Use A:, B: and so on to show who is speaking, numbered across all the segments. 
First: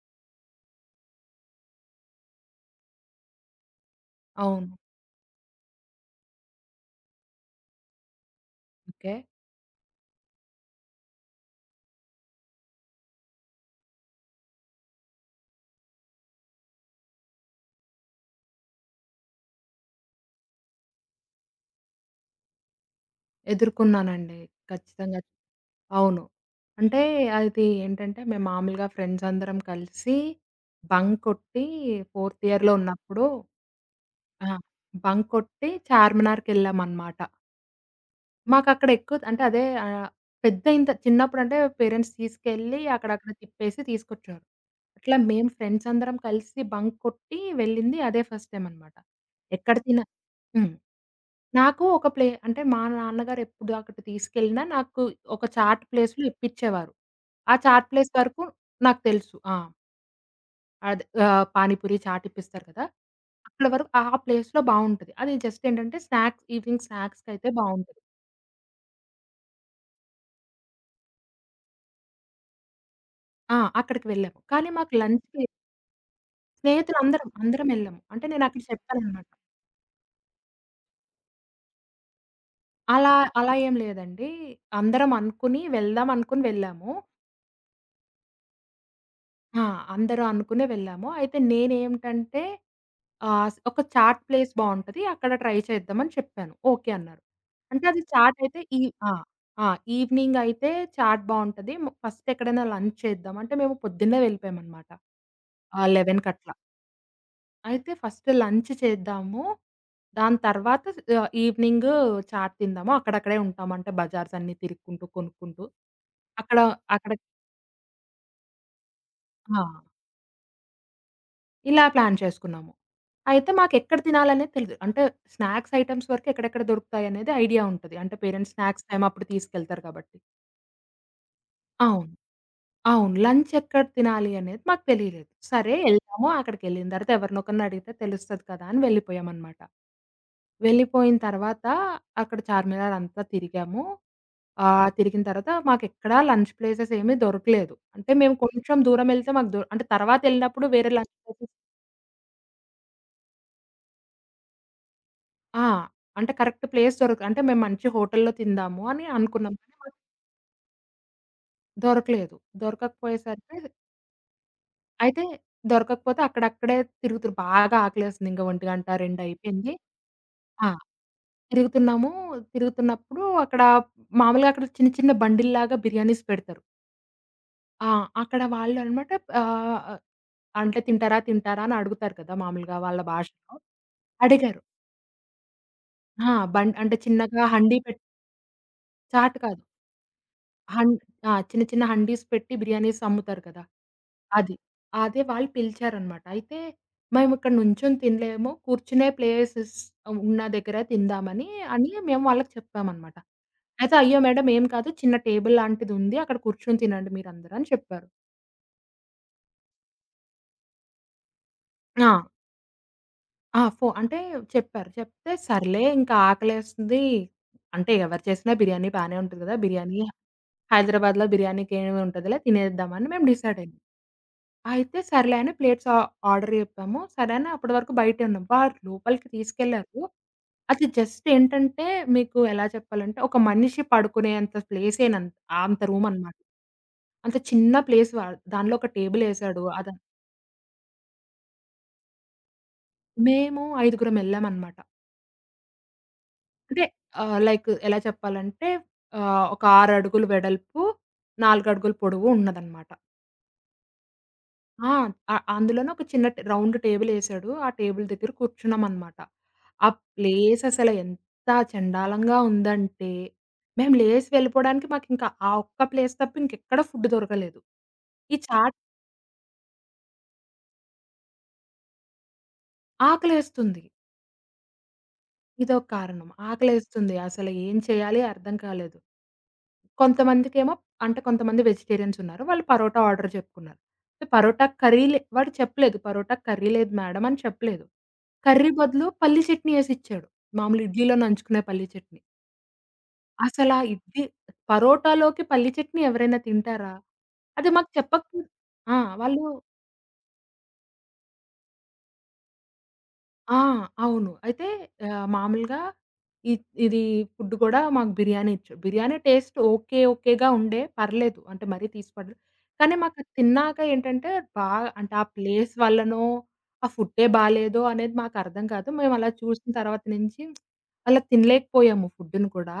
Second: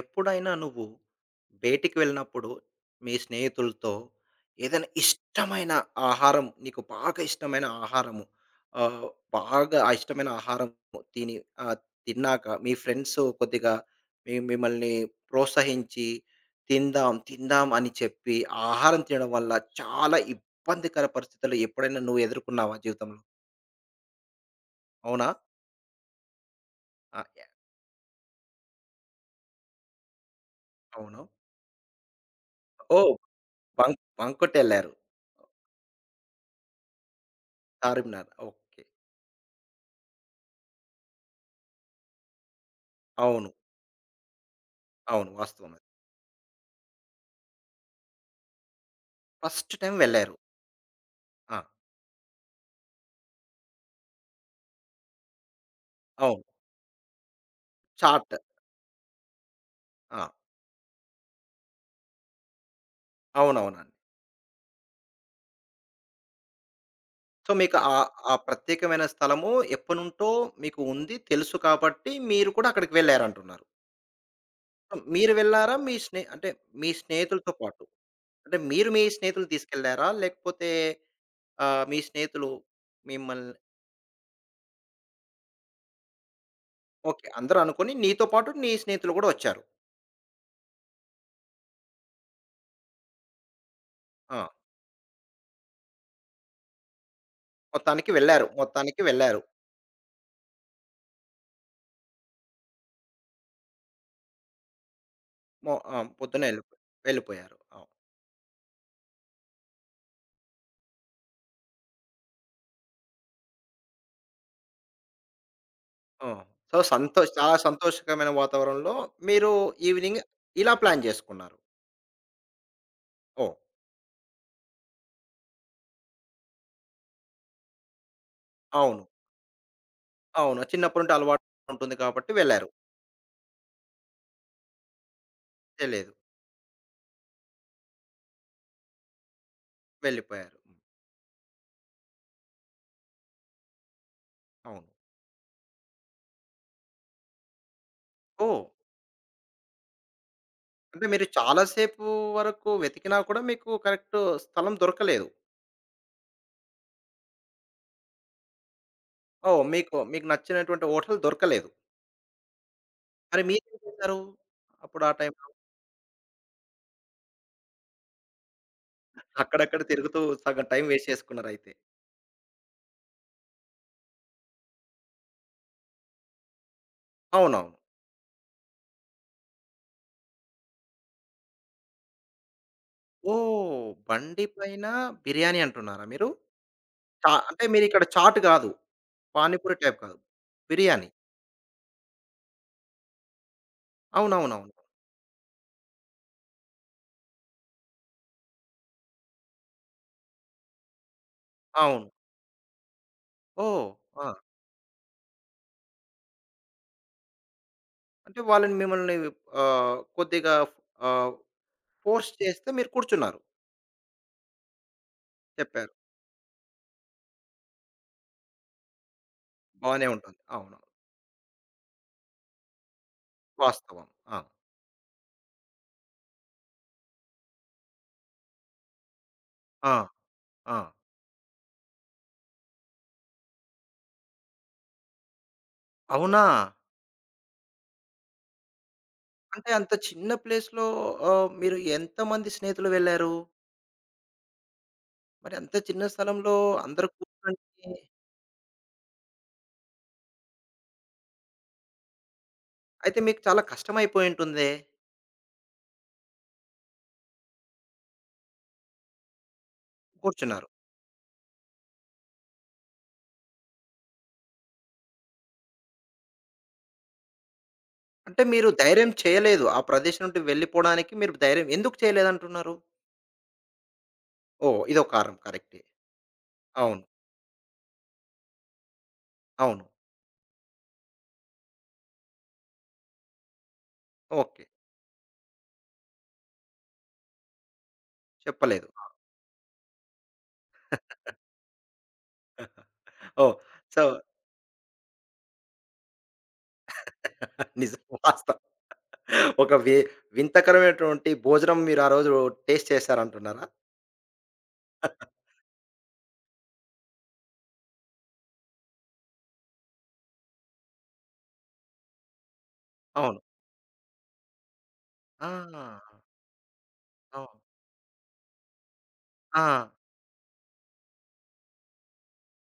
A: ఎప్పుడైనా నువ్వు బయటికి వెళ్ళినప్పుడు మీ స్నేహితులతో
B: అవును.
A: ఏదైనా ఇష్టమైన ఆహారం నీకు బాగా ఇష్టమైన ఆహారము ఆ,
B: ఓకే.
A: బాగా ఇష్టమైన ఆహారం తిని ఆ, తిన్నాక మీ ఫ్రెండ్స్ కొద్దిగా మిమ్మల్ని ప్రోత్సహించి తిందాం తిందాం అని చెప్పి ఆ ఆహారం తినడం వల్ల చాలా ఇబ్బందికర పరిస్థితులు ఎప్పుడైనా నువ్వు ఎదుర్కొన్నావా జీవితంలో?
B: ఎదుర్కొన్నానండి. ఖచ్చితంగా.
A: అవునా?
B: అవును. అంటే
A: ఆ, యా,
B: అది ఏంటంటే, మేము మామూలుగా ఫ్రెండ్స్ అందరం కలిసి బంక్
A: అవును.
B: కొట్టి ఫోర్త్ ఇయర్‌లో
A: ఓ,
B: ఉన్నప్పుడు
A: బంక్ బంక్
B: ఆ!
A: కొట్టి వెళ్ళారు.
B: బంక్ కొట్టి చార్మినార్‌కెళ్ళామనమాట.
A: చార్మినార్, ఓకే.
B: మాకక్కడ ఎక్కువ అంటే అదే పెద్ద ఇంత చిన్నప్పుడంటే పేరెంట్స్ తీసుకెళ్ళి అక్కడక్కడ
A: అవును.
B: తిప్పేసి తీసుకొచ్చేవారు. అట్లా
A: అవును,
B: మేము
A: వాస్తవమే.
B: ఫ్రెండ్స్ అందరం కలిసి బంక్ కొట్టి వెళ్ళింది అదే ఫస్ట్ టైమ్ అనమాట.
A: ఫస్ట్
B: ఎక్కడ
A: టైమ్
B: తిన
A: వెళ్లారు.
B: హ్మ్.
A: ఆ!
B: నాకు ఒక ప్లే అంటే మా నాన్నగారు ఎప్పుడు అక్కడికి తీసుకెళ్ళినా నాకు ఒక చాట్ ప్లేస్‌లో
A: అవును.
B: ఇప్పిచ్చేవారు. ఆ చాట్ ప్లేస్
A: చాట్.
B: వరకు నాకు తెలుసు. ఆ!
A: ఆ!
B: అదే పానీపూరి చాట్ ఇప్పిస్తారు కదా! అక్కడ వరకు
A: అవునవునండి.
B: ఆ ప్లేస్‌లో బావుంటది. అది జస్ట్ ఏంటంటే స్నాక్స్ ఈవినింగ్ స్నాక్స్‌కైతే
A: సో, మీకు
B: బావుంటది.
A: ఆ ప్రత్యేకమైన స్థలము ఎప్పటినుంటో మీకు ఉంది, తెలుసు కాబట్టి మీరు కూడా అక్కడికి
B: ఆ!
A: వెళ్లారంటున్నారు.
B: అక్కడికి వెళ్ళాము. కానీ మాకు
A: మీరు
B: లంచ్‌కి
A: వెళ్లారా? మీ స్నే అంటే మీ
B: స్నేహితులందరం
A: స్నేహితులతో పాటు.
B: వెళ్ళాము. అంటే నేను
A: అంటే
B: అక్కడ
A: మీరు మీ
B: చెప్పాననమాట.
A: స్నేహితులు తీసుకెళ్లారా? లేకపోతే మీ స్నేహితులు
B: అలా
A: మిమ్మల్ని?
B: అలా ఏం లేదండి. అందరం అనుకుని వెళ్దాం అనుకుని వెళ్ళాము.
A: ఓకే. అందరూ అనుకోని నీతో పాటు నీ స్నేహితులు కూడా వచ్చారు.
B: ఆ! అందరూ అనుకునే వెళ్ళాము. అయితే నేనేమిటంటే ఆహ్, స్ ఒక చాట్
A: ఆ!
B: ప్లేస్ బావుంటది. అక్కడ ట్రై చేద్దామని చెప్పాను. ఓకే అన్నారు. అంటే అది
A: మొత్తానికి
B: చాట్
A: వెళ్లారు.
B: అయితే
A: మొత్తానికి
B: ఆ!
A: వెళ్లారు.
B: ఆ! ఈవినింగ్ అయితే చాట్ బావుంటది. ఫస్ట్ ఎక్కడైనా లంచ్ చేద్దాం. అంటే మేము పొద్దున్నే వెళ్ళిపోయామనమాట. ఆ!
A: ఆ!
B: 11
A: పొద్దున్నే
B: కట్లా.
A: వెళ్ళిపోయారు. అవును.
B: అయితే ఫస్ట్ లంచ్ చేద్దాము. దాని తర్వాత ఈవినింగ్ చాట్ తిందాము. అక్కడక్కడే ఉంటాం. అంటే బజార్స్ అన్నీ తిరుక్కుంటూ, కొనుక్కుంటూ
A: ఆ!
B: అక్కడ
A: సో,
B: అక్కడ
A: చాలా సంతోషకరమైన వాతావరణంలో మీరు
B: ఆ!
A: ఈవినింగ్ ఇలా ప్లాన్ చేసుకున్నారు.
B: ఇలా ప్లాన్ చేసుకున్నాము. అయితే
A: ఓహ్!
B: మాకెక్కడ తినాలనేది తెలీదు. అంటే స్నాక్స్ ఐటెమ్స్ వరకు ఎక్కడెక్కడ దొరుకుతాయనేది ఐడియా ఉంటది. అంటే పేరెంట్స్ స్నాక్స్
A: అవును.
B: టైమ్ అప్పుడు తీసుకెళ్తారు కాబట్టి.
A: అవును, చిన్నప్పటి నుండి అలవాటు ఉంటుంది
B: అవును.
A: కాబట్టి వెళ్లారు.
B: అవును. లంచ్ ఎక్కడ తినాలి అనేది మాకు తెలియలేదు. సరే
A: తెలియదు.
B: ఎళ్దాము. అక్కడికెళ్ళిన తర్వాత ఎవరినొకరిని అడిగితే తెలుస్తది కదా! అని వెళ్ళిపోయామనమాట.
A: వెళ్ళిపోయారు.
B: వెళ్ళిపోయిన తర్వాత అక్కడ చార్మినార్ అంతా తిరిగాము.
A: అవును.
B: తిరిగిన తర్వాత మాకెక్కడా లంచ్ ప్లేసెస్ ఏమి దొరకలేదు. అంటే మేము
A: ఓహ్!
B: కొంచెం దూరం ఎళ్తే మాకు అంటే తర్వాతెళ్ళినప్పుడు వేరే
A: అంటే
B: లంచ్
A: మీరు
B: ప్లేసెస్
A: చాలా సేపు వరకు వెతికినా కూడా మీకు కరెక్ట్ స్థలం దొరకలేదు.
B: ఆ! అంటే కరెక్ట్ ప్లేస్ అంటే మేము మంచి హోటల్‌లో తిందాము అని అనుకున్నాం.
A: ఓహ్!
B: కానీ మాకు
A: మీకు మీకు నచ్చినటువంటి హోటల్ దొరకలేదు.
B: దొరకలేదు.
A: మరి
B: దొరకకపోయేసరికి
A: మీరేం చేశారు అప్పుడు, ఆ
B: అయితే
A: టైంలో?
B: దొరకకపోతే అక్కడక్కడే తిరుగుతురు బాగా ఆకలేసింది. ఇంక 1:00, 2 అయిపోయింది.
A: అక్కడక్కడ తిరుగుతూ సగం
B: ఆ!
A: టైం వేస్ట్ చేసుకున్నారయితే.
B: తిరుగుతున్నాము. తిరుగుతున్నప్పుడు అక్కడ మామూలుగా అక్కడ చిన్న చిన్న బండిల్లాగా బిర్యానీస్ పెడతారు.
A: అవునవును.
B: ఆ! అక్కడ వాళ్ళనమాట ఆహ్, అంటే తింటారా? తింటారా? అని అడుగుతారు కదా! మామూలుగా వాళ్ళ భాషలో.
A: ఓహ్! బండి
B: అడిగారు.
A: పైన బిర్యానీ అంటున్నారా మీరు?
B: ఆ! బండ్ అంటే చిన్నగా
A: అంటే
B: హండీ పెట్టి
A: మీరిక్కడ చాట్ కాదు.
B: చాట్ కాదు.
A: పానీపూరి టైప్ కాదు.
B: హన్
A: బిర్యానీ.
B: ఆ! చిన్న చిన్న హండీస్ పెట్టి బిర్యానీస్ అమ్ముతారు కదా! అది.
A: అవునవునవును.
B: అదే వాళ్ళు పిలిచారనమాట. అయితే మేమిక్కడ నుంచొని తినలేము. కూర్చునే ప్లేసెస్ ఉన్న దగ్గర తిందామని
A: అవును.
B: మేము వాళ్ళకి చెప్పామనమాట.
A: ఓహ్!
B: అయితే "అయ్యో!
A: ఆ!
B: మేడం ఏం కాదు. చిన్న టేబుల్ లాంటిదుంది. అక్కడ కూర్చొని తినండి మీరందరూ" అని చెప్పారు.
A: అంటే వాళ్ళని మిమ్మల్ని కొద్దిగా ఆహ్,
B: ఆ!
A: ఫోర్స్ చేస్తే మీరు కూర్చున్నారు.
B: ఆ! అంటే చెప్పారు. చెప్తే సర్లే
A: చెప్పారు.
B: ఇంకా ఆకలేస్తుంది. అంటే ఎవరు చేసినా బిర్యానీ బానే ఉంటది కదా! బిర్యానీ
A: బానే ఉంటుంది. అవును.
B: హైదరాబాద్‌లో బిర్యానీకేమి ఉంటదిలే తినేద్దామని మేము డిసైడయ్యాం.
A: వాస్తవం. ఆ!
B: అయితే సర్లే అని ప్లేట్స్ ఆర్డర్ చెప్పాము. సరే అని అప్పటి వరకు బయటే ఉన్నాం. వారు లోపలికి
A: ఆ!
B: తీసుకెళ్లారు.
A: ఆ!
B: అది జస్ట్ ఏంటంటే మీకు ఎలా చెప్పాలంటే ఒక మనిషి పడుకునేంత ప్లేసే‌నం అంత రూమనమాట.
A: అవునా?
B: అంత చిన్న ప్లేస్ దానిలో ఒక టేబుల్ ఏసాడు.
A: అంటే అంత చిన్న ప్లేస్‌లో మీరు ఎంతమంది స్నేహితులు వెళ్లారు?
B: మేము ఐదుగురం ఎళ్ళామనమాట.
A: మరి అంత చిన్న స్థలంలో
B: అంటే
A: అందరూ కూర్చొని
B: లైక్ ఎలా చెప్పాలంటే ఒక 6 అడుగులు వెడల్పు, 4 అడుగులు పొడవు ఉన్నదనమాట.
A: అయితే మీకు చాలా కష్టమైపోయుంటుందే?
B: ఆ! అందులోనే ఒక చిన్న రౌండ్ టేబులేసాడు. ఆ టేబుల్ దగ్గర కూర్చున్నామనమాట. ఆ ప్లేస్
A: కూర్చున్నారు.
B: అసల ఎంత చెండాలంగా ఉందంటే, మేము లేసి వెళ్ళిపోవడానికి మాకింక ఆ ఒక్క ప్లేస్ తప్ప ఇంకెక్కడ ఫుడ్ దొరకలేదు. ఈ
A: అంటే మీరు
B: చాట్
A: ధైర్యం చేయలేదు ఆ ప్రదేశం నుండి వెళ్ళిపోడానికి. మీరు ధైర్యం ఎందుకు చేయలేదంటున్నారు?
B: ఆకలేస్తుంది.
A: ఓహ్! ఇదో కారణం,
B: ఇదో
A: కరెక్టే.
B: కారణం.
A: అవును.
B: ఆకలేస్తుంది. అసలు ఏం చేయాలి అర్థం కాలేదు.
A: అవును.
B: కొంతమందికేమో అంటే కొంతమంది వెజిటేరియన్స్ ఉన్నారు. వాళ్ళు పరోటా ఆర్డర్ చెప్పుకున్నారు. అయితే
A: ఓకే.
B: పరోటా కర్రీ వాడు చెప్పలేదు. పరోటా కర్రీ లేదు మేడం అని చెప్పలేదు. కర్రీ
A: చెప్పలేదు.
B: బదులు పల్లి చట్నీ యేసిచ్చాడు. మామూలు ఇడ్లీలో నంచుకునే పల్లి చట్నీ.
A: ఓహ్!
B: అసలా
A: సో,
B: ఇడ్లీ పరోటాలోకి పల్లి చట్నీ ఎవరైనా తింటారా? అది మాకు
A: నిజం.
B: చెప్పకపో
A: వాస్తవం.
B: ఆ! వాళ్ళు
A: ఒక వి వింతకరమైనటువంటి భోజనం మీరు ఆ రోజు టేస్ట్
B: ఆ!
A: చేశారంటున్నారా?
B: అవును. అయితే మామూలుగా ఇ ఇది ఫుడ్ కూడా మాకు బిర్యానీ ఇచ్చాడు. Biryani taste okay. ఓకేగా ఉండే. పర్లేదు. అంటే మరీ తీసి పడలేదు. కానీ మాకది
A: అవును.
B: తిన్నాక ఏంటంటే బాగా అంటే ఆ
A: ఆ!
B: ప్లేస్ వల్లనో, ఆ ఫుడ్డే
A: అవును.
B: బాలేదో అనేది మాకర్థం కాదు. మేము అలా
A: ఆ!
B: చూసిన తర్వాత నుంచి అలా తినలేకపోయాము ఫుడ్‌ని కూడా.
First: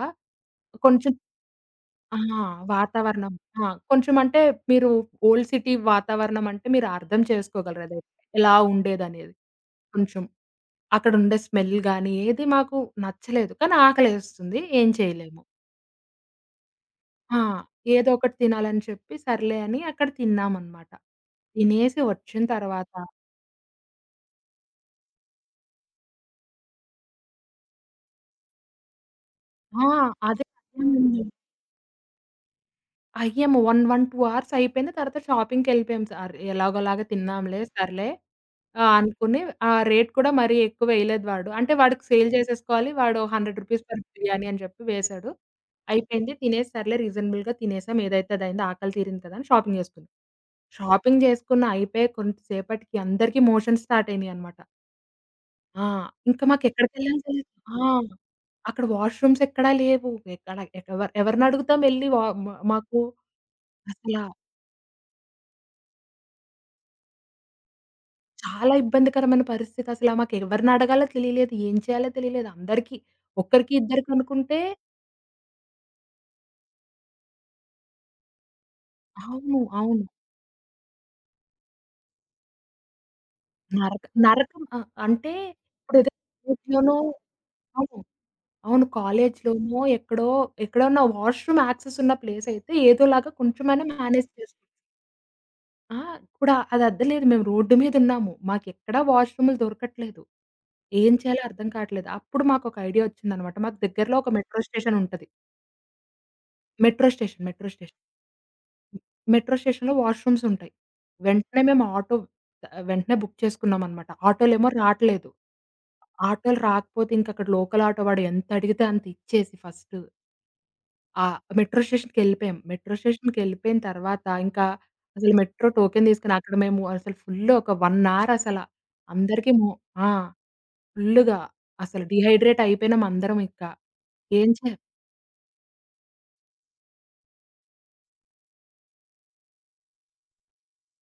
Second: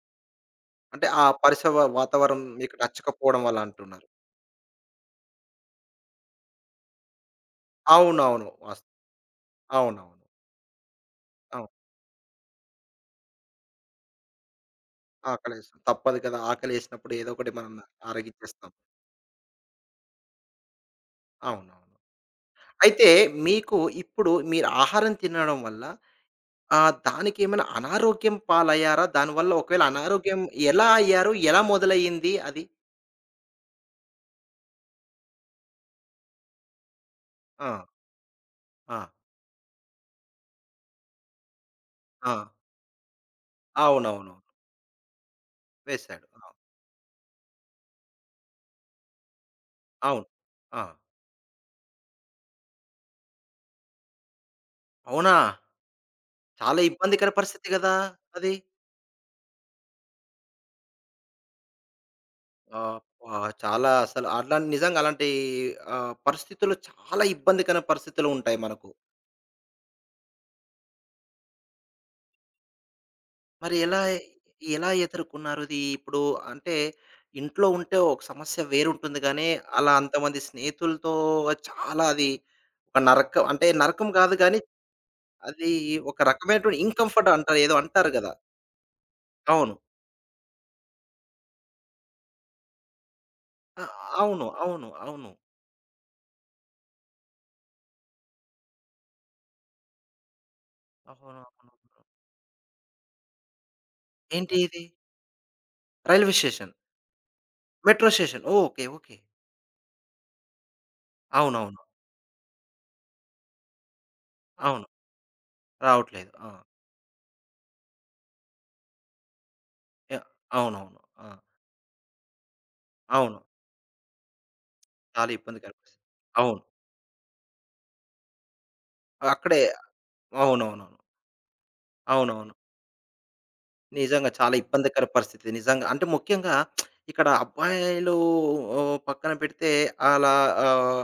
A: అంటే
B: కొంచెం
A: ఆ పరిసవ
B: ఆ!
A: వాతావరణం మీకు
B: వాతావరణం.
A: నచ్చకపోవడం వల్ల
B: ఆ!
A: అంటున్నారు.
B: కొంచెం అంటే మీరు ఓల్డ్ సిటీ వాతావరణం అంటే మీరు అర్థం చేసుకోగలరు అది
A: అవునవును.
B: ఎలా
A: వాస్తవం.
B: ఉండేదనేది.
A: అవునవును.
B: కొంచెం. అక్కడుండే
A: అవును.
B: స్మెల్ గానీ, ఏది మాకు నచ్చలేదు. కానీ ఆకలేస్తుంది. ఏం చేయలేము.
A: ఆకలేస్తుంది. తప్పదు కదా! ఆకలేసినప్పుడు ఏదో
B: ఆ!
A: ఒకటి మనం
B: ఏదో ఒకటి
A: అరగించేస్తాం.
B: తినాలని చెప్పి సర్లే అని అక్కడ తిన్నామనమాట.
A: అవునవును.
B: తినేసి వచ్చిన తర్వాత
A: అయితే మీకు ఇప్పుడు మీరు ఆహారం తినడం వల్ల దానికేమైనా అనారోగ్యం పాలయ్యారా? దానివల్ల ఒకవేళ
B: ఆ!
A: అనారోగ్యం
B: అదే
A: ఎలా
B: అయ్యామండి.
A: అయ్యారు? ఎలా మొదలయ్యింది అది?
B: అయ్యాము. 1, 1, 2 అవర్స్ అయిపోయింది. తర్వాత షాపింగ్‌కెళ్ళిపోయాం. ఎలాగోలాగా తిన్నాంలే
A: ఆ!
B: సర్లే ఆ!
A: ఆ!
B: అనుకుని ఆ రేట్ కూడా మరీ ఎక్కువ వేయలేదు వాడు. అంటే వాడికి సేల్
A: ఆ!
B: చేసేసుకోవాలి. వాడు రూ. 100 పర్
A: అవునవును.
B: బిర్యానీ అని చెప్పి వేశాడు.
A: వేశాడు.
B: అయిపోయింది.
A: ఆ!
B: తినేసి సర్లే రీజనబుల్‌గా తినేసాం. ఏదైతే అదయింది. ఆకలి తీరింది కదా! అని షాపింగ్ చేసుకున్నాం.
A: అవును. ఆ!
B: షాపింగ్ చేసుకున్న అయిపోయి కొంతసేపటికి అందరికీ మోషన్స్ స్టార్ట్ అయినాయన్నమాట.
A: అవునా?
B: ఆ! ఇంకా
A: చాలా
B: మాకెక్కడికెళ్ళాలి
A: ఇబ్బందికర
B: తెలీదు.
A: పరిస్థితి
B: ఆ!
A: గదా! అది.
B: అక్కడ వాష్‌రూమ్స్ ఎక్కడా లేవు. ఎక్కడ ఎవరు ఎవరినడుగుతాం ఎళ్లి వా మ మాకు
A: అబ్బా! చాలా
B: అసల
A: అసలు అట్లాంటి, నిజంగా అలాంటి పరిస్థితులు, చాలా ఇబ్బందికర పరిస్థితులు ఉంటాయి
B: చాలా
A: మనకు.
B: ఇబ్బందికరమైన పరిస్థితి అసల. మాకెవరినడగాలో తెలియలేదు. ఏం చేయాలో తెలియలేదు. అందరికీ ఒక్కరికి
A: మరి ఎలా,
B: ఇద్దరికి అనుకుంటే
A: ఎదుర్కున్నారు ఇది ఇప్పుడు? అంటే ఇంట్లో ఉంటే ఒక సమస్య వేరుంటుంది గానీ,
B: అవును.
A: అలా
B: అవును.
A: అంతమంది స్నేహితులతో చాలా అది ఒక నరకం, అంటే నరకం కాదు గానీ,
B: నరకం ఆ! అంటే
A: అది
B: ఇప్పుడేదో
A: ఒక రకమైనటువంటి
B: కాలేజ్‌లోనో
A: ఇన్‌కంఫర్ట్ అంటారు, ఏదో
B: అవును.
A: అంటారు గదా!
B: అవును.
A: అవును.
B: కాలేజ్‌లోనో ఎక్కడో ఎక్కడన్నా వాష్‌రూమ్ యాక్సెస్ ఉన్న ప్లేస్ అయితే ఏదోలాగా
A: ఆ!
B: కొంచెమైనా మేనేజ్
A: అవును.
B: చేసుకో
A: అవును. అవును.
B: ఆ! కూడా అది అద్దలేదు. మేము రోడ్డు మీదున్నాము. మాకెక్కడా వాష్‌రూములు దొరకట్లేదు. ఏం
A: అవును.
B: చేయాలో అర్థం
A: అవునవును.
B: కావట్లేదు. అప్పుడు మాకొక ఐడియా వచ్చిందనమాట. మాకు దగ్గరలో ఒక
A: ఏంటి
B: మెట్రో
A: ఇది?
B: స్టేషన్ ఉంటది.
A: Railway station,
B: metro station, metro station.
A: Metro station? ఓ, ఓకే. ఓకే.
B: మెట్రో స్టేషన్‌లో వాష్‌రూమ్స్ ఉంటాయి. వెంటనే
A: అవునవును.
B: మేము ఆటో వెంటనే బుక్ చేసుకున్నామనమాట. ఆటోలేమో
A: అవును.
B: రాట్లేదు.
A: రావట్లేదు. ఆ!
B: ఆటోలు రాకపోతే ఇంక అక్కడ లోకల్ ఆటో వాడు ఎంత అడిగితే అంత ఇచ్చేసి ఫస్ట్
A: యాహ్! అవునవును.
B: ఆ
A: ఆ!
B: మెట్రో స్టేషన్‌కెళ్ళిపోయాం. మెట్రో
A: అవును.
B: స్టేషన్‌కెళ్ళిపోయిన తర్వాత ఇంకా
A: చాలా
B: అసలు మెట్రో
A: ఇబ్బందికర పరిస్థితి.
B: టోకెన్ తీసుకొని అక్కడ
A: అవును.
B: మేము అసలు ఫుల్ ఒక 1 అవర్ అసల అందరికీ
A: అక్కడే.
B: ఆ!
A: అవునవునవును.
B: ఫుల్లుగా అసలు
A: అవునవును.
B: డీహైడ్రేట్ అయిపోయినాం అందరం ఇంకా.
A: నిజంగా
B: ఏం
A: చాలా
B: చే
A: ఇబ్బందికర పరిస్థితి. నిజంగా. అంటే ముఖ్యంగా ఇక్కడ అబ్బాయిలు ఓహ్, పక్కన పెడితే అలా ఆహ్,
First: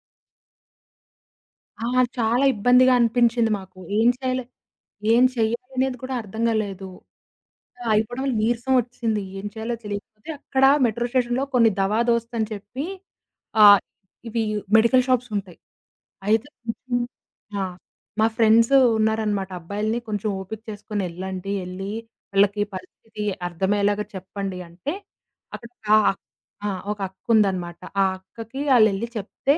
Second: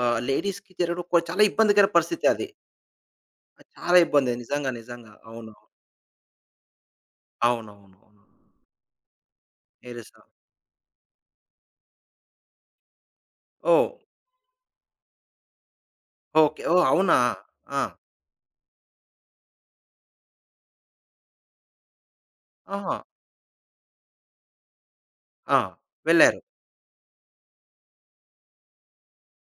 A: ఆహ్, లేడీస్‌కి జరగడం చాలా
B: ఆ!
A: ఇబ్బందికర పరిస్థితి
B: చాలా
A: అది.
B: ఇబ్బందిగా అనిపించింది మాకు.
A: చాలా
B: ఏం
A: ఇబ్బంది.
B: చేయాలి
A: నిజంగా. నిజంగా.
B: ఏం
A: అవును.
B: చెయ్యాలనేది కూడా అర్థం కాలేదు. ఆ! అయిపోవడం
A: అవునవునవును.
B: వల్ల నీరసం వచ్చింది. ఏం చేయాలో
A: ఏరుస
B: తెలియకపోతే అక్కడ మెట్రో స్టేషన్‌లో కొన్ని దవా దోస్త్ అని చెప్పి ఆహ్,
A: ఓహ్!
B: ఇవి మెడికల్ షాప్స్ ఉంటాయి. అయితే
A: ఓకే. ఓహ్!
B: కొంచెం
A: అవునా?
B: ఆ!
A: ఆ!
B: మా ఫ్రెండ్స్ ఉన్నారనమాట. అబ్బాయిలని కొంచెం ఓపిక చేసుకొని ఎళ్ళండి. ఎళ్లి వాళ్ళకి
A: ఆహా!
B: పరిస్థితి అర్థమయ్యేలాగా చెప్పండి అంటే
A: ఆ!
B: అక్కడ ఒక
A: వెళ్లారు.
B: ఆ! ఒక అక్క ఉందనమాట. ఆ అక్కకి ఆళ్ళెళ్లి చెప్తే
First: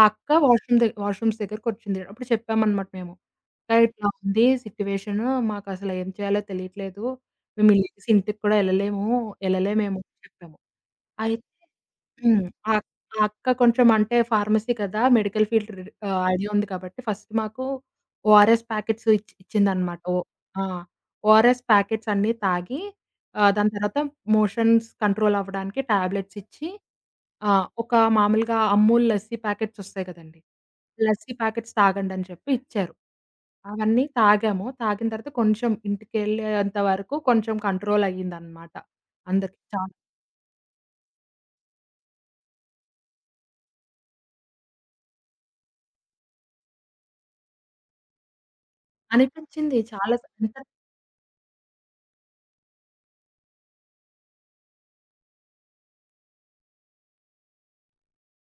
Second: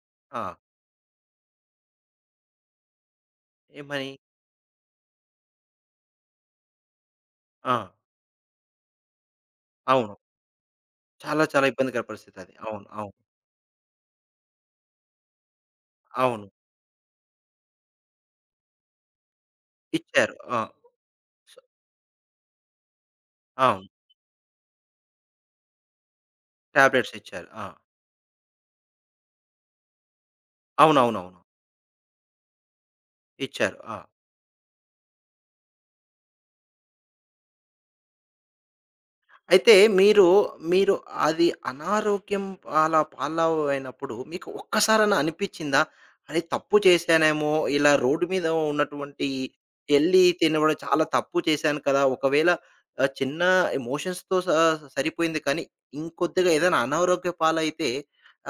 B: ఆ అక్క
A: ఆ!
B: వాష్‌రూమ్స్ దగ్గరకొచ్చింది. అప్పుడు చెప్పామనమాట మేము. "అక్క ఇట్లా
A: ఏమని?
B: ఉంది సిట్యుయేషను. మాకసలు ఏం చేయాలో తెలియట్లేదు. మేము
A: ఆ!
B: ఇల్లేసి ఇంటికి కూడా ఎళ్ళలేము. ఎళ్ళలేమేమో"
A: అవును.
B: చెప్పాము. అయి
A: చాలా చాలా ఇబ్బందికర పరిస్థితి
B: హ్మ్.
A: అది.
B: ఆ
A: అవును. అవును.
B: ఆ అక్క కొంచెం అంటే ఫార్మసీ కదా! మెడికల్ ఫీల్డ్
A: అవును.
B: ఐడియా ఉంది కాబట్టి ఫస్ట్ మాకు ఓఆర్ఎస్ ప్యాకెట్స్ ఇచ్చిందనమాట.
A: ఇచ్చారు. ఆ!
B: ఆ! ఓఆర్ఎస్
A: స-
B: ప్యాకెట్స్ అన్నీ తాగి దాని
A: అవును.
B: తర్వాత మోషన్స్ కంట్రోల్ అవ్వడానికి టాబ్లెట్స్ ఇచ్చి
A: టాబ్లెట్స్ ఇచ్చారు.
B: ఆ!
A: ఆ!
B: ఒక మామూలుగా అమూల్ లస్సీ ప్యాకెట్స్ ఒస్తాయి కదండీ! లస్సీ
A: అవునవునవును.
B: ప్యాకెట్స్ తాగండని చెప్పి ఇచ్చారు.
A: ఇచ్చారు. ఆ!
B: అవన్నీ తాగాము. తాగిన తర్వాత కొంచెం ఇంటికెళ్ళేంత వరకు కొంచెం కంట్రోల్ అయ్యిందనమాట. అందరికి
A: అయితే
B: చాలా
A: మీరు, మీరు అది అనారోగ్యం పాలవైనప్పుడు మీకు ఒక్కసారన్నా అనిపిచ్చిందా? అరే! తప్పు చేశానేమో! ఇలా రోడ్డు మీద ఉన్నటువంటి
B: అనిపించింది. చాలా
A: ఎల్లి
B: ఎంత
A: తినడం చాలా తప్పు చేశాను కదా! ఒకవేళ చిన్న ఎమోషన్స్‌తో సరిపోయింది కానీ, ఇంకొద్దిగా ఏదైనా అనారోగ్య పాలైతే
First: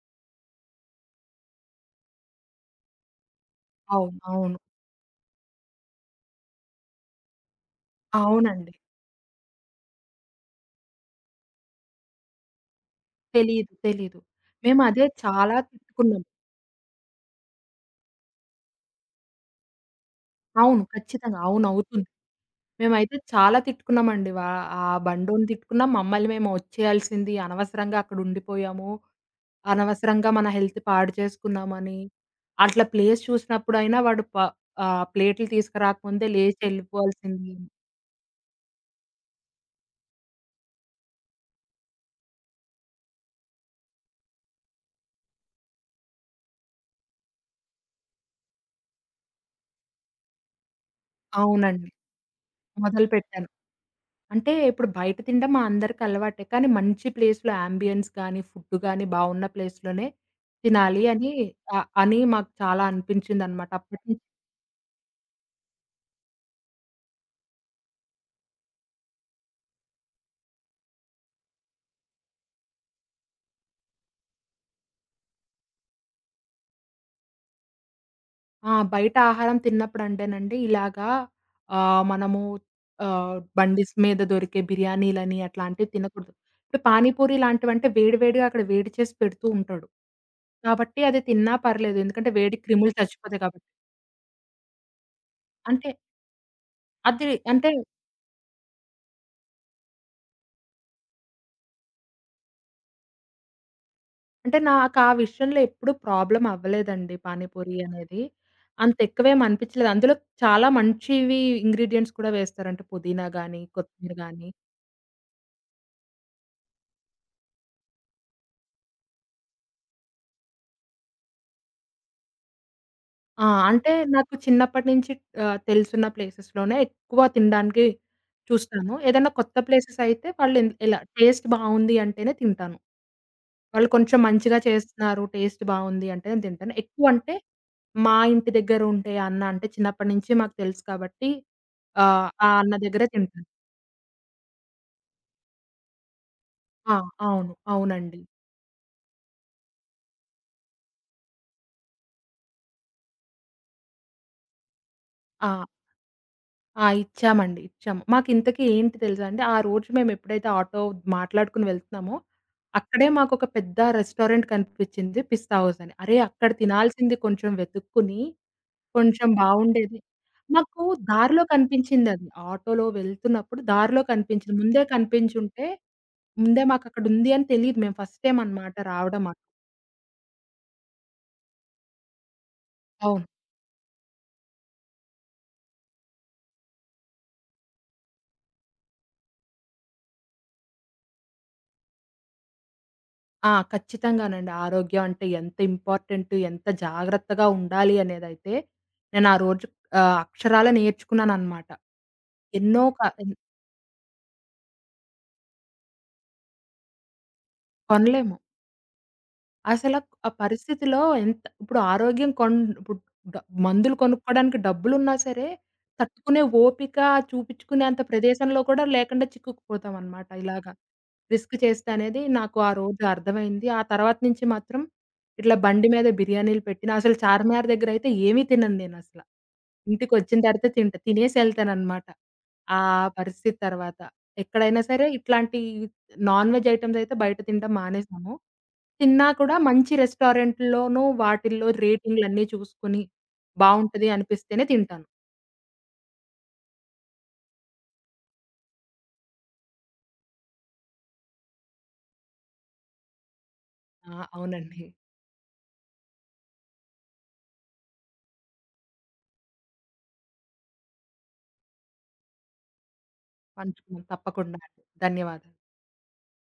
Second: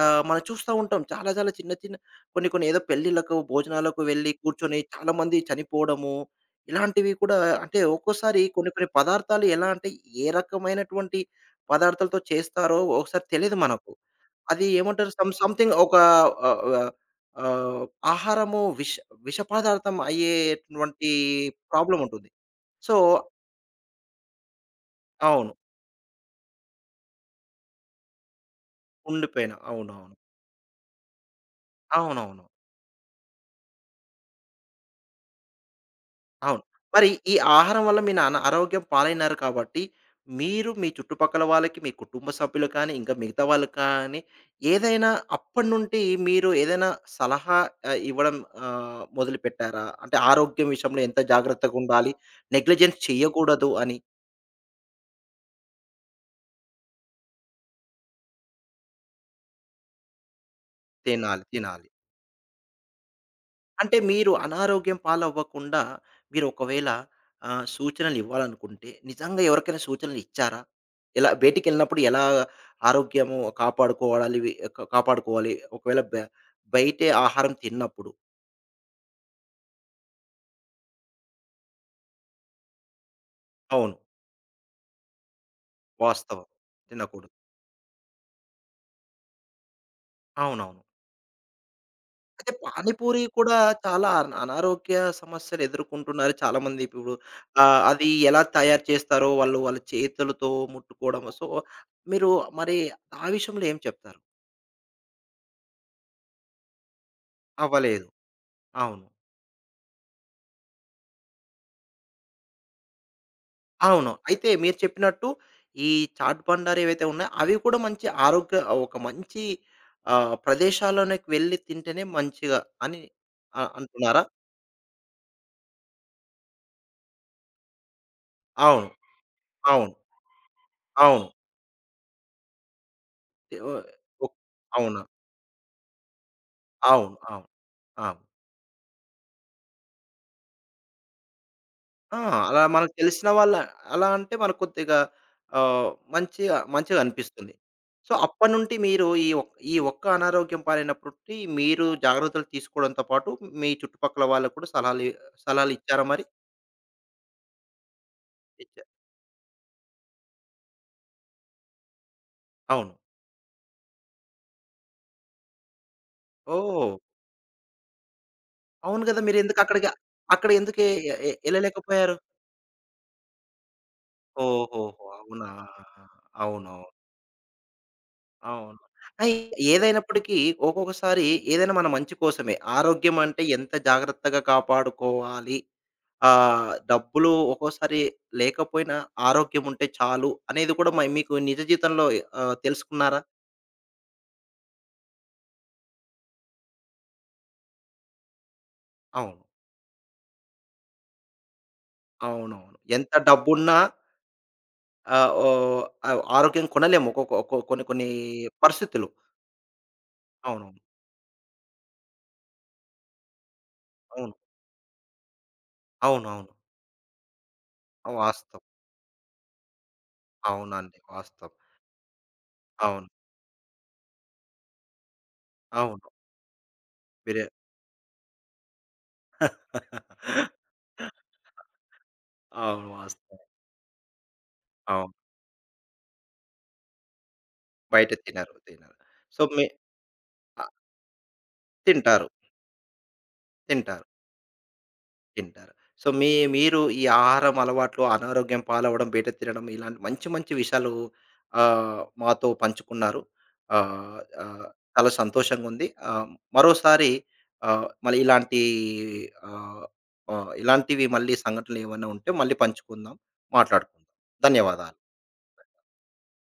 A: మనం చూస్తా ఉంటాం. చాలా చాలా చిన్న చిన్న కొన్ని కొన్ని ఏదో పెళ్ళిళ్ళకు, భోజనాలకు
B: అవును.
A: వెళ్లి
B: అవును.
A: కూర్చొని చాలామంది చనిపోవడము ఇలాంటివి కూడా. అంటే ఒక్కోసారి కొన్ని
B: అవునండి.
A: కొన్ని పదార్థాలు ఎలా అంటే ఏ రకమైనటువంటి పదార్థాలతో చేస్తారో ఒకసారి తెలియదు
B: తెలీదు.
A: మనకు.
B: తెలీదు.
A: అది
B: మేము అదే
A: ఏమంటారు సమ్
B: చాలా
A: సంథింగ్ ఒక
B: తిట్టుకున్నాం.
A: ఆహ్, ఆహ్, ఆహ్, ఆహారము విష విష పదార్థం
B: అవును.
A: అయ్యేటువంటి
B: ఖచ్చితంగా. అవును.
A: ప్రాబ్లమ్
B: అవుతుంది.
A: ఉంటుంది. సో,
B: మేమైతే చాలా తిట్టుకున్నామండి. ఆ బండోడిని
A: అవును.
B: తిట్టుకున్నాం. మమ్మల్ని మేము వచ్చేయాల్సింది అనవసరంగా అక్కడ ఉండిపోయాము.
A: ఉండిపోయిన. అవునవును.
B: అనవసరంగా మన హెల్త్ పాడు చేసుకున్నామని,
A: అవునవును.
B: అట్లా ప్లేస్ చూసినప్పుడైనా వాడు ప్లేట్లు తీసుకురాకముందే
A: అవును.
B: లేచి
A: మరి ఈ
B: ఎళ్ళిపోవాల్సింది.
A: ఆహారం వల్ల మీ నాన్న అనారోగ్యం పాలైనారు కాబట్టి, మీరు మీ చుట్టుపక్కల వాళ్ళకి, మీ కుటుంబ సభ్యులు కానీ, ఇంకా మిగతా వాళ్ళు కానీ, ఏదైనా అప్పటి నుండి మీరు ఏదైనా సలహా ఇవ్వడం మొదలుపెట్టారా? అంటే ఆరోగ్యం విషయంలో ఎంత
B: అవునండి.
A: జాగ్రత్తగుండాలి, నెగ్లిజెన్స్
B: మొదలుపెట్టాను.
A: చేయకూడదు అని.
B: అంటే ఇప్పుడు బయట తినడం మా అందరికి అలవాటే. కానీ మంచి ప్లేస్‌లో యాంబియన్స్ గానీ, ఫుడ్ గానీ బావున్న ప్లేస్‌లోనే తినాలి అని
A: తినాలి, తినాలి.
B: అని మాకు చాలా అనిపించిందనమాట.
A: అంటే
B: అప్పటి నుంచి
A: మీరు అనారోగ్యం పాలవ్వకుండా మీరు ఒకవేళ సూచనలు ఇవ్వాలనుకుంటే నిజంగా ఎవరికైనా సూచనలు ఇచ్చారా? ఎలా బయటికెళ్ళినప్పుడు ఎలా ఆరోగ్యము కాపాడుకోవాలి వి క కాపాడుకోవాలి? ఒకవేళ బయటే ఆహారం తిన్నప్పుడు.
B: ఆ! బయట ఆహారం తిన్నప్పుడంటేనండి ఇలాగా మనము బండిస్
A: అవును.
B: మీద దొరికే బిర్యానీలని అట్లాంటివి తినకూడదు.
A: వాస్తవం.
B: ఇప్పుడు
A: తినకూడదు.
B: పానీపూరి లాంటివంటే వేడి వేడిగా అక్కడ వేడి చేసి పెడుతూ ఉంటాడు.
A: అవునవును.
B: కాబట్టి అది తిన్నా పర్లేదు. ఎందుకంటే
A: అయితే
B: వేడికి క్రిములు
A: పానీపూరి
B: చచ్చిపోతాయి
A: కూడా
B: కాబట్టి.
A: చాలా అనారోగ్య సమస్యలు
B: అంటే
A: ఎదుర్కొంటున్నారు చాలామంది ఇప్పుడు.
B: అది అంటే
A: ఆహ్, అది ఎలా తయారు చేస్తారో, వాళ్ళు వాళ్ళ చేతులతో ముట్టుకోవడం. సో, మీరు మరి ఆ విషయంలో ఏం చెప్తారు?
B: అంటే నాకు ఆ విషయంలో ఎప్పుడూ ప్రాబ్లమ్ అవ్వలేదండి పానీపూరి
A: అవ్వలేదు.
B: అనేది. అంత
A: అవును.
B: ఎక్కువేం అనిపిచ్చలేదు. అందులో చాలా మంచివి ఇంగ్రీడియెంట్స్ కూడా వేస్తారు. అంటే పుదీనా గాని,
A: అవును.
B: కొత్తిమీర
A: అయితే
B: గాని.
A: మీరు చెప్పినట్టు ఈ చాట్ బండాలు ఏవైతే ఉన్నాయో, అవి కూడా మంచి ఆరోగ్య ఒక మంచి ప్రదేశాల్లోకి వెళ్లి తింటేనే మంచిగా అని
B: ఆ! అంటే
A: అంటున్నారా?
B: నాకు చిన్నప్పటి నుంచి తెలుసున్న ప్లేసెస్‌లోనే ఎక్కువ తినడానికి
A: అవును.
B: చూస్తాను. ఏదైనా కొత్త
A: అవును.
B: ప్లేసెస్ అయితే వాళ్ళు ఎలా
A: అవును.
B: టేస్ట్ బావుంది అంటేనే తింటాను. వాళ్ళు కొంచెం
A: ఓహ్!
B: మంచిగా
A: అవునా?
B: చేస్తున్నారు, టేస్ట్ బావుంది అంటేనే తింటాను.
A: అవును.
B: ఎక్కువంటే
A: అవును.
B: మా
A: అవును.
B: ఇంటి దగ్గర ఉండే అన్న అంటే చిన్నప్పటి నుంచి మాకు తెలుసు కాబట్టి
A: ఆ!
B: ఆ
A: అలా
B: అన్న
A: మనకు
B: దగ్గరే
A: తెలిసిన
B: తింటాను.
A: వాళ్ళ, అలా అంటే మనకు కొద్దిగా ఆహ్, మంచిగా,
B: ఆ!
A: మంచిగా అనిపిస్తుంది.
B: అవును.
A: సో,
B: అవునండి.
A: అవును. అప్పటినుండి మీరు ఈ ఒక్క అనారోగ్యం పాలైనప్పటి మీరు జాగ్రత్తలు తీసుకోవడంతో పాటు మీ చుట్టుపక్కల వాళ్ళకి కూడా సలహాలు,
B: ఆ!
A: ఇచ్చారా మరి?
B: ఆ! ఇచ్చామండి. ఇచ్చాము. మాకింతకీ
A: ఇచ్చారు.
B: ఏంటి తెలుసా అండి, ఆ రోజు మేమెప్పుడైతే ఆటో మాట్లాడుకొని వెళ్తున్నామో,
A: అవును.
B: అక్కడే మాకొక పెద్ద రెస్టారెంట్ కనిపిచ్చింది 'పిస్తా హౌస్' అని. అరే! అక్కడ
A: ఓహ్!
B: తినాల్సింది కొంచెం వెతుక్కుని,
A: అవును కదా!
B: కొంచెం
A: మీరెందుకు అక్కడికి,
B: బావుండేది.
A: అక్కడ ఎందుకు
B: మాకు
A: ఎ ఎ
B: దారిలో
A: ఎళ్ళలేకపోయారు?
B: కనిపించిందది. ఆటోలో వెళ్తున్నప్పుడు దారిలో కనిపించింది. ముందే
A: ఓహోహో! అవునా!
B: కనిపించుంటే, ముందే
A: అవునవును.
B: మాకక్కడుంది అని తెలీదు. మేము ఫస్ట్ టైమ్ అనమాట
A: అవును.
B: రావడం
A: అయి, ఏదైనప్పటికీ ఒక్కొక్కసారి ఏదైనా మన మంచి కోసమే. ఆరోగ్యం
B: అవును.
A: అంటే ఎంత జాగ్రత్తగా కాపాడుకోవాలి, డబ్బులు ఒక్కోసారి లేకపోయినా ఆరోగ్యం ఉంటే చాలు అనేది కూడా మీకు నిజ జీవితంలో తెలుసుకున్నారా?
B: ఆ! ఖచ్చితంగానండి. ఆరోగ్యం అంటే ఎంత ఇంపార్టెంట్, ఎంత జాగ్రత్తగా ఉండాలి అనేదైతే నేను ఆ
A: అవును.
B: రోజు అక్షరాల నేర్చుకున్నాననమాట.
A: అవునవును.
B: ఎన్నో
A: ఎంత డబ్బున్నా ఆహ్, ఓహ్, ఆరోగ్యం కొనలేము. ఒక్కో కొన్ని కొన్ని
B: కొనలేము.
A: పరిస్థితులు.
B: అసల ఆ
A: అవునవును.
B: పరిస్థితిలో ఎంత ఇప్పుడు ఆరోగ్యం ఇప్పుడు డ మందులు
A: అవును.
B: కొనుక్కోవడానికి డబ్బులున్నా సరే, తట్టుకునే
A: అవునవును.
B: ఓపిక చూపించుకునేంత ప్రదేశంలో
A: వాస్తవం.
B: కూడా లేకుండా చిక్కుకుపోతామనమాట ఇలాగా.
A: అవునండి. వాస్తవం.
B: రిస్క్ చేస్తే అనేది నాకు ఆ రోజు
A: అవును.
B: అర్థమైంది. ఆ తర్వాత నుంచి మాత్రం ఇట్లా బండి మీద
A: అవును.
B: బిర్యానీలు పెట్టినా అసలు
A: మీరే
B: చార్మినార్ దగ్గరయితే ఏమీ తినను నేనసల. ఇంటికొచ్చిన తర్వాత తింటా. తినేసి ఎళ్తాననమాట. ఆ
A: అవును. వాస్తవం.
B: పరిస్థితి తర్వాత. ఎక్కడైనా సరే
A: అవును.
B: ఇట్లాంటి నాన్ వెజ్ ఐటెమ్స్ అయితే బయట తినడం
A: బయట
B: మానేసాను.
A: తినరు. తినరు.
B: తిన్నా
A: సో,
B: కూడా
A: మీ
B: మంచి
A: ఆహ్,
B: రెస్టారెంట్‌లోనూ వాటిల్లో
A: తింటారు.
B: రేటింగ్‌లన్నీ చూసుకొని
A: తింటారు.
B: బావుంటది అనిపిస్తేనే తింటాను.
A: తింటారు. సో, మీరు ఈ ఆహారం అలవాట్లు, అనారోగ్యం పాలవ్వడం, బయట తినడం ఇలాంటి మంచి మంచి విషయాలు మాతో పంచుకున్నారు.
B: ఆ!
A: ఆహ్, ఆహ్,
B: అవునండి.
A: చాలా సంతోషంగుంది. మరోసారి, మళ్ళీ ఇలాంటి ఆహ్, ఆహ్, ఇలాంటివి, మళ్ళీ సంఘటనలేమన్నా ఉంటే మళ్ళీ పంచుకుందాం,
B: పంచుకున్నాం
A: మాట్లాడుకుందాం.
B: తప్పకుండా అండి.
A: ధన్యవాదాలు.
B: ధన్యవాదాలు.